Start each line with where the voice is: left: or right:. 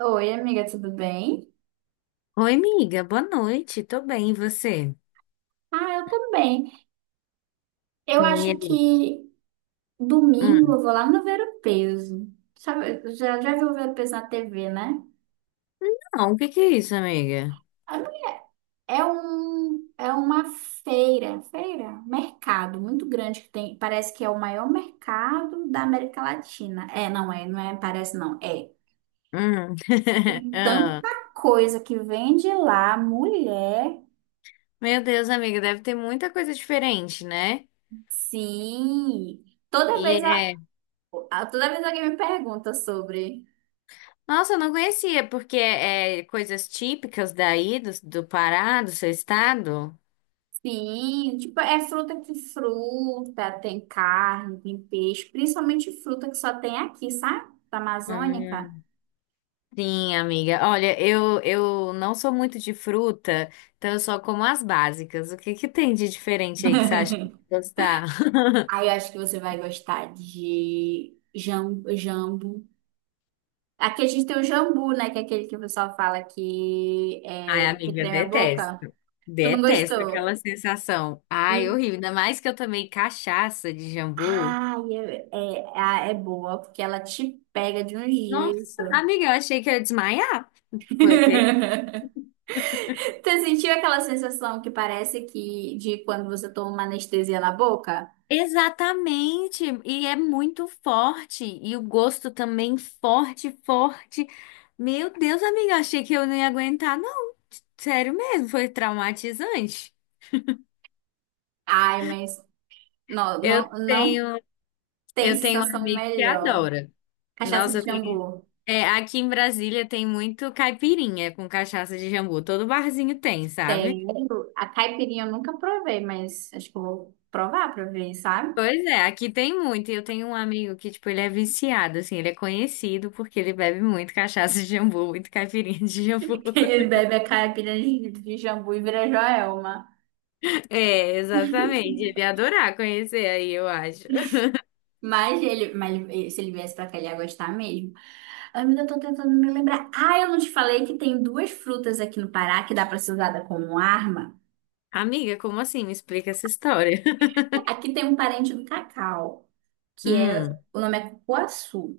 right: Oi, amiga, tudo bem?
left: Oi, amiga, boa noite. Tô bem, e você?
right: Ah, eu tô bem. Eu
left: E
right: acho
left: aí?
right: que domingo
left: Hum.
right: eu vou lá no Ver o Peso. Sabe, já viu o Ver o Peso na TV, né?
left: Não, o que que é isso, amiga?
right: É uma mercado muito grande que tem, parece que é o maior mercado da América Latina. É, parece não, é.
left: Hum.
right: Tem
left: Ah.
right: tanta coisa que vende lá, mulher.
left: Meu Deus, amiga, deve ter muita coisa diferente, né?
right: Sim. Toda
left: E
right: vez a,
left: é...
right: Toda vez alguém me pergunta sobre.
left: Nossa, eu não conhecia, porque é coisas típicas daí, do Pará, do seu estado?
right: Sim, tipo, é fruta, tem carne, tem peixe, principalmente fruta que só tem aqui, sabe? Da Amazônica.
left: Hum. Sim, amiga. Olha, eu não sou muito de fruta, então eu só como as básicas. O que que tem de diferente aí que você acha que eu vou gostar?
right: Aí eu acho que você vai gostar de jambu. Aqui a gente tem o jambu, né? Que é aquele que o pessoal fala que,
left: Ai,
right: é, que
left: amiga,
right: treme a boca.
left: detesto.
right: Tu não
left: Detesto
right: gostou?
left: aquela sensação. Ai,
right: Hum.
left: horrível. Ainda mais que eu tomei cachaça de jambu.
right: Ai, é boa, porque ela te pega de um
left: Nossa,
right: jeito.
left: amiga, eu achei que eu ia desmaiar. Foi ter.
right: Tu sentiu aquela sensação que parece que de quando você toma uma anestesia na boca?
left: Exatamente. E é muito forte. E o gosto também forte, forte. Meu Deus, amiga, eu achei que eu não ia aguentar, não. Sério mesmo, foi traumatizante.
right: Ai, mas não,
left: Eu
right: não, não
left: tenho,
right: tem
left: eu tenho um
right: sensação
left: amigo que
right: melhor.
left: adora.
right: Cachaça de
left: Nossa, tem.
right: jambu.
left: É, aqui em Brasília tem muito caipirinha com cachaça de jambu. Todo barzinho tem,
right: Tem.
left: sabe?
right: A caipirinha eu nunca provei, mas acho que eu vou provar pra ver, sabe?
left: Pois é, aqui tem muito. E eu tenho um amigo que, tipo, ele é viciado, assim, ele é conhecido porque ele bebe muito cachaça de jambu, muito caipirinha de jambu.
right: Que ele bebe a caipirinha de jambu e vira Joelma.
left: É, exatamente. Ele ia adorar conhecer aí, eu acho.
right: Se ele viesse pra cá, ele ia gostar mesmo. Ai, mas eu tô tentando me lembrar. Ah, eu não te falei que tem duas frutas aqui no Pará que dá pra ser usada como arma?
left: Amiga, como assim? Me explica essa história.
right: Aqui tem um parente do cacau, que é,
left: Hum,
right: o nome é cupuaçu.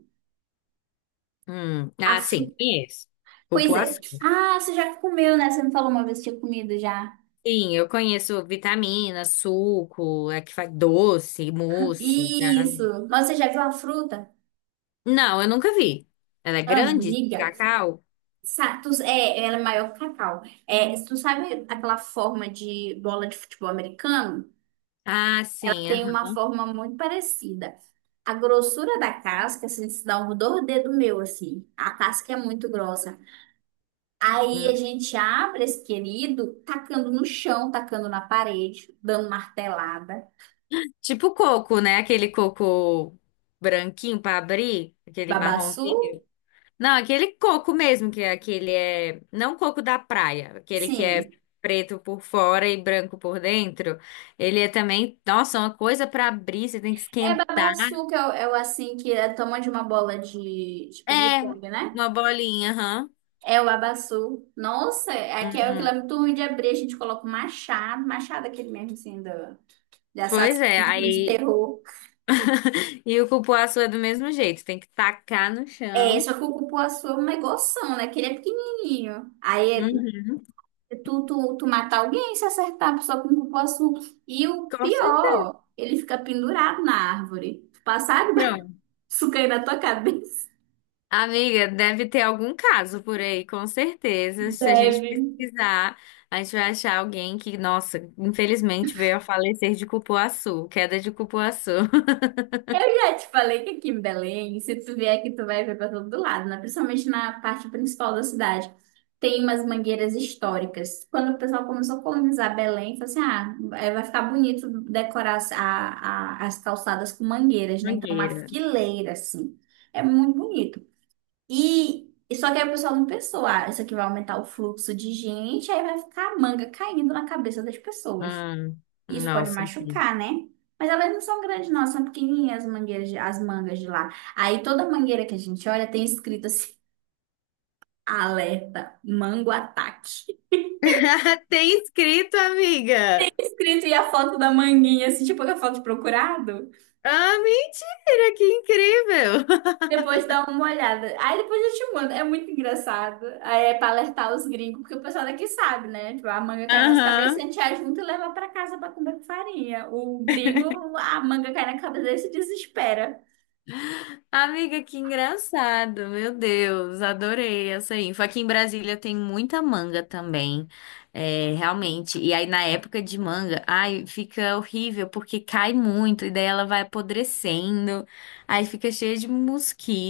left: hum. Ah, sim, conheço.
right: Pois é.
left: Cupuaçu.
right: Ah, você já comeu, né? Você me falou uma vez que tinha comido já.
left: Sim, eu conheço vitamina, suco, é que faz doce, mousse, tá?
right: Isso. Mas você já viu a fruta?
left: Não, eu nunca vi. Ela é grande, de
right: Amiga.
left: cacau?
right: É, ela é maior que cacau. É, tu sabe aquela forma de bola de futebol americano?
left: Ah,
right: Ela
left: sim,
right: tem uma
left: aham.
right: forma muito parecida. A grossura da casca, assim, se dá um do dedo meu, assim. A casca é muito grossa. Aí a
left: Hum.
right: gente abre esse querido, tacando no chão, tacando na parede, dando martelada.
left: Tipo coco, né? Aquele coco branquinho para abrir, aquele
right: Babaçu?
left: marronzinho. Não, aquele coco mesmo, que é aquele é. Não coco da praia, aquele que é
right: Sim.
left: preto por fora e branco por dentro. Ele é também, nossa, uma coisa para abrir, você tem que
right: É
left: esquentar.
right: babassu que é o, que é tamanho de uma bola de
left: É,
right: ping-pong, né?
left: uma bolinha, aham.
right: É o babassu. Nossa, aqui é aquilo
left: Uhum.
right: é muito ruim de abrir, a gente coloca o machado, machado é aquele mesmo, assim, do, de
left: Pois
right: assassino
left: é,
right: de filme de
left: aí.
right: terror.
left: E o cupuaçu é do mesmo jeito, tem que tacar no
right: É,
left: chão.
right: só que o cupuaçu é um negoção, né? Que ele é pequenininho. Aí
left: Uhum.
right: é tu matar alguém se acertar só com o cupuaçu. E o
left: Com certeza.
right: pior, ele fica pendurado na árvore. Passar de
left: Pronto.
right: babaçu cair na tua cabeça.
left: Amiga, deve ter algum caso por aí, com certeza. Se a gente
right: Deve.
left: pesquisar, a gente vai achar alguém que, nossa, infelizmente veio a falecer de cupuaçu, queda de cupuaçu.
right: Eu já te falei que aqui em Belém, se tu vier aqui, tu vai ver para todo lado, né? Principalmente na parte principal da cidade. Tem umas mangueiras históricas. Quando o pessoal começou a colonizar Belém, falou assim: ah, eh, vai ficar bonito decorar as calçadas com mangueiras, né? Então, uma
left: Mangueira.
right: fileira, assim. É muito bonito. E só que aí o pessoal não pensou: ah, isso aqui vai aumentar o fluxo de gente, aí vai ficar a manga caindo na cabeça das pessoas.
left: Hum,
right: Isso pode
left: nossa, aqui.
right: machucar, né? Mas elas não são grandes, não, são pequenininhas as mangueiras, as mangas de lá. Aí toda mangueira que a gente olha tem escrito assim: alerta, mango ataque.
left: Tem escrito, amiga.
right: Escrito e a foto da manguinha, assim, tipo a foto de procurado.
left: Ah, mentira, que incrível.
right: Depois dá uma olhada. Aí depois eu te mando. É muito engraçado. Aí é pra alertar os gringos, porque o pessoal daqui sabe, né? Tipo, a manga cai nas cabeças, a
left: Aham.
right: gente ajunta e leva pra casa pra comer com farinha. O gringo, a manga cai na cabeça dele e se desespera.
left: Amiga, que engraçado, meu Deus, adorei essa info. Aqui em Brasília tem muita manga também, é, realmente. E aí na época de manga, ai, fica horrível porque cai muito e daí ela vai apodrecendo, aí fica cheia de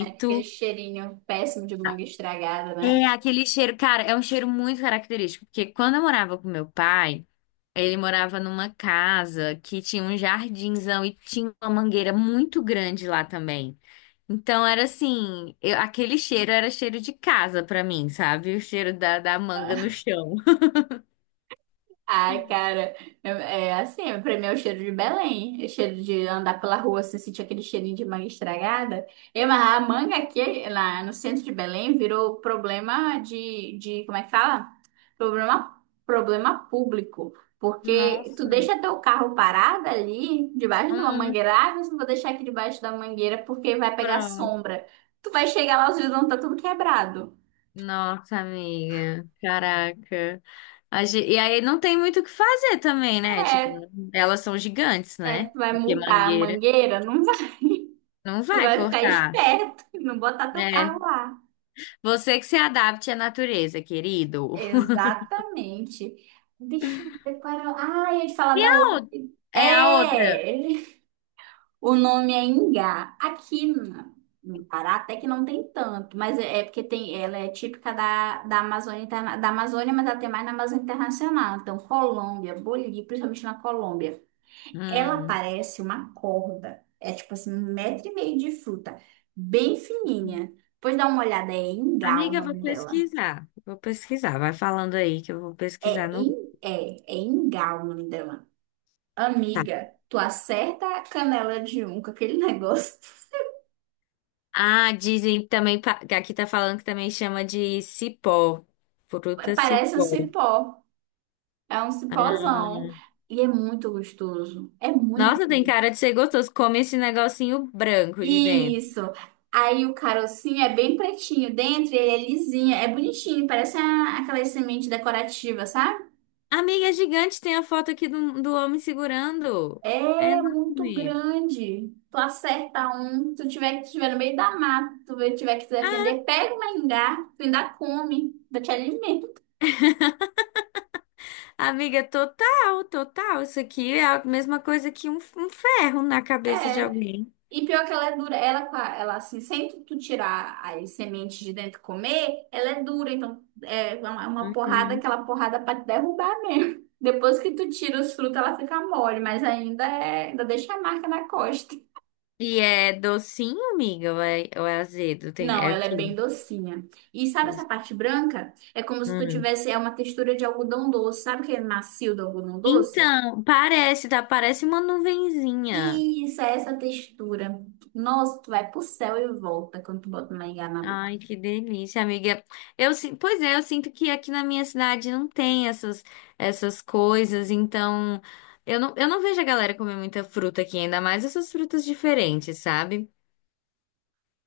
right: É aquele cheirinho péssimo de manga estragada,
left: É,
right: né?
left: aquele cheiro, cara, é um cheiro muito característico, porque quando eu morava com meu pai, ele morava numa casa que tinha um jardinzão e tinha uma mangueira muito grande lá também. Então era assim, aquele cheiro era cheiro de casa pra mim, sabe? O cheiro da manga no chão.
right: Ai, cara, é é assim, pra mim é o cheiro de Belém, é o cheiro de andar pela rua, assim, sentir aquele cheirinho de manga estragada. E, mas a manga aqui, lá no centro de Belém, virou problema como é que fala? Problema público, porque tu
left: Nossa,
right: deixa teu carro parado ali, debaixo de uma
left: hum,
right: mangueira, ah, mas não vou deixar aqui debaixo da mangueira porque vai pegar
left: pronto.
right: sombra. Tu vai chegar lá, os vidros vão estar tudo quebrado.
left: Nossa, amiga, caraca. E aí não tem muito o que fazer também, né? Tipo,
right: É,
left: elas são gigantes,
right: É,
left: né?
right: tu vai
left: Porque
right: multar a
left: mangueira
right: mangueira? Não vai.
left: não
right: Tu
left: vai
right: vai ficar
left: cortar,
right: esperto, não botar teu carro
left: né?
right: lá.
left: Você que se adapte à natureza, querido.
right: Exatamente. Deixa eu ver qual era. Ah, ia te falar da outra.
left: ou- É a outra.
right: É! O nome é Ingá. No Pará até que não tem tanto, mas é porque tem, ela é típica da, da Amazônia, da Amazônia, mas ela tem mais na Amazônia Internacional. Então, Colômbia, Bolívia, principalmente na Colômbia. Ela
left: Hum.
right: parece uma corda. É tipo assim, um metro e meio de fruta. Bem fininha. Pois dá uma olhada, é Engal o
left: Amiga, eu vou
right: nome dela.
left: pesquisar. Vou pesquisar. Vai falando aí que eu vou pesquisar
right: É,
left: no.
right: in, é Engal o nome dela.
left: Tá.
right: Amiga, tu acerta a canela de um com aquele negócio.
left: Ah, dizem também. Pa- que Aqui tá falando que também chama de cipó. Fruta
right: Parece um
left: cipó.
right: cipó. É um cipózão. E é muito gostoso. É muito
left: Nossa, tem
right: doce.
left: cara de ser gostoso. Come esse negocinho branco de dentro.
right: Isso. Aí o carocinho é bem pretinho dentro, ele é lisinho, é bonitinho, parece aquelas sementes decorativas, sabe?
left: Amiga, é gigante. Tem a foto aqui do homem segurando. É
right: É muito
left: enorme.
right: grande. Tu acerta um, se tiver no meio da mata, tiver que se
left: Ah,
right: defender, pega uma engar, tu ainda come, ainda te alimenta.
left: amiga, total, total. Isso aqui é a mesma coisa que um ferro na cabeça de
right: É.
left: alguém.
right: E pior que ela é dura, ela, ela assim, sem tu tirar as sementes de dentro e comer, ela é dura, então é uma porrada,
left: Uhum.
right: aquela porrada pra te derrubar mesmo. Depois que tu tira os frutos, ela fica mole, mas ainda deixa a marca na costa.
left: E é docinho, amiga? Ou ou é azedo? Tem,
right: Não,
left: é o
right: ela é bem
left: quê?
right: docinha. E sabe essa parte branca? É como se tu
left: Hum.
right: tivesse é uma textura de algodão doce. Sabe aquele macio do algodão doce?
left: Então, parece, tá? Parece uma nuvenzinha.
right: Isso, é essa textura. Nossa, tu vai pro céu e volta quando tu bota mingau na boca.
left: Ai, que delícia, amiga. Pois é, eu sinto que aqui na minha cidade não tem essas, essas coisas, então eu não vejo a galera comer muita fruta aqui, ainda mais essas frutas diferentes, sabe?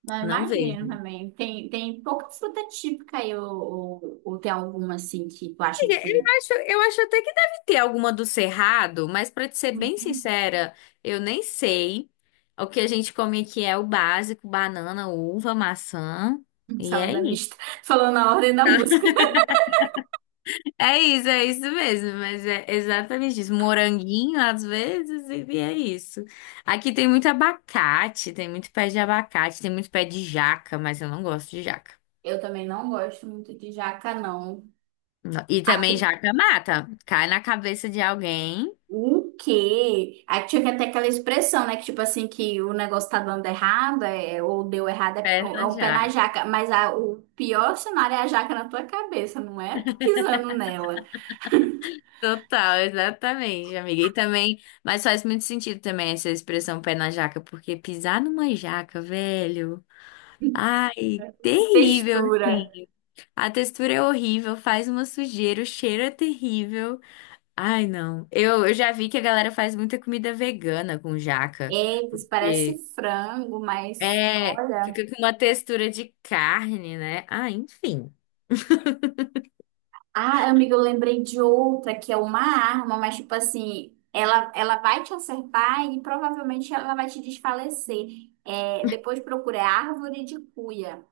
right: Não,
left: Não
right: imagino
left: vejo.
right: também. Tem, tem pouca fruta típica aí, ou tem alguma assim que tu acha
left: Eu
right: que.
left: eu acho até que deve ter alguma do Cerrado, mas pra te ser bem
right: Uhum.
left: sincera, eu nem sei. O que a gente come aqui é o básico, banana, uva, maçã, e é
right: Salada
left: isso.
right: mista, falando na ordem da música.
left: É isso mesmo, mas é exatamente isso. Moranguinho, às vezes, e é isso. Aqui tem muito abacate, tem muito pé de abacate, tem muito pé de jaca, mas eu não gosto de jaca.
right: Eu também não gosto muito de jaca, não.
left: Não. E também
right: Aqui
left: jaca mata, cai na cabeça de alguém,
right: o quê? Aí tinha até aquela expressão, né? Que tipo assim, que o negócio tá dando errado, é, ou deu errado, é,
left: pé
right: é
left: na
right: um pé na
left: jaca.
right: jaca. Mas o pior cenário é a jaca na tua cabeça, não é? Tu pisando nela.
left: Total, exatamente, amiga. E também, mas faz muito sentido também essa expressão pé na jaca, porque pisar numa jaca, velho, ai, terrível,
right: Textura.
left: assim. A textura é horrível, faz uma sujeira, o cheiro é terrível. Ai, não. Eu já vi que a galera faz muita comida vegana com jaca.
right: Eita, isso parece
left: E
right: frango, mas
left: é,
right: olha.
left: fica com uma textura de carne, né? Ah, enfim,
right: Ah, amiga, eu lembrei de outra que é uma arma, mas tipo assim, ela vai te acertar e provavelmente ela vai te desfalecer. É, depois procura é árvore de cuia.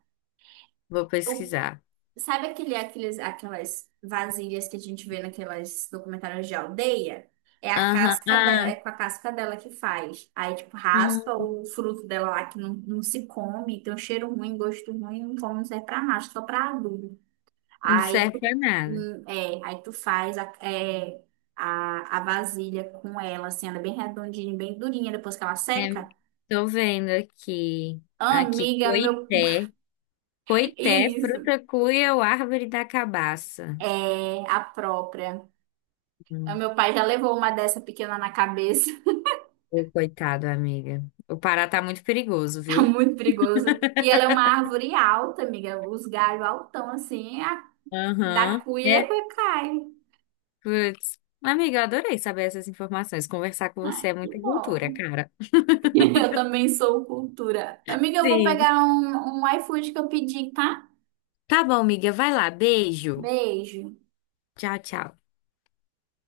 left: vou pesquisar.
right: Sabe aquelas vasilhas que a gente vê naquelas documentários de aldeia? É a
left: Aham,
right: casca dela, é
left: ah,
right: com a casca dela que faz. Aí, tipo, raspa
left: hum,
right: o fruto dela lá que não se come, tem um cheiro ruim, gosto ruim, não come, não serve pra nada, só pra adubo.
left: não
right: Aí
left: serve pra nada.
right: aí tu faz a, é, a vasilha com ela, assim, ela é bem redondinha, bem durinha, depois que ela
left: É,
right: seca.
left: tô vendo aqui. Aqui,
right: Amiga, meu.
left: coité. Coité,
right: Isso.
left: fruta cuia ou árvore da cabaça.
right: É a própria. O
left: Hum.
right: meu pai já levou uma dessa pequena na cabeça.
left: Ô, coitado, amiga. O Pará tá muito perigoso,
right: Tá
left: viu?
right: muito perigoso. E ela é uma árvore alta, amiga. Os galhos altão, assim. A, da
left: Aham.
right: cuia,
left: É,
right: a cai.
left: putz. Amiga, eu adorei saber essas informações. Conversar com
right: Ai,
left: você é
right: que
left: muita
right: bom.
left: cultura, cara.
right: Eu também sou cultura. Amiga, eu vou
left: Sim.
right: pegar um iFood que eu pedi, tá?
left: Tá bom, amiga. Vai lá. Beijo.
right: Beijo.
left: Tchau, tchau.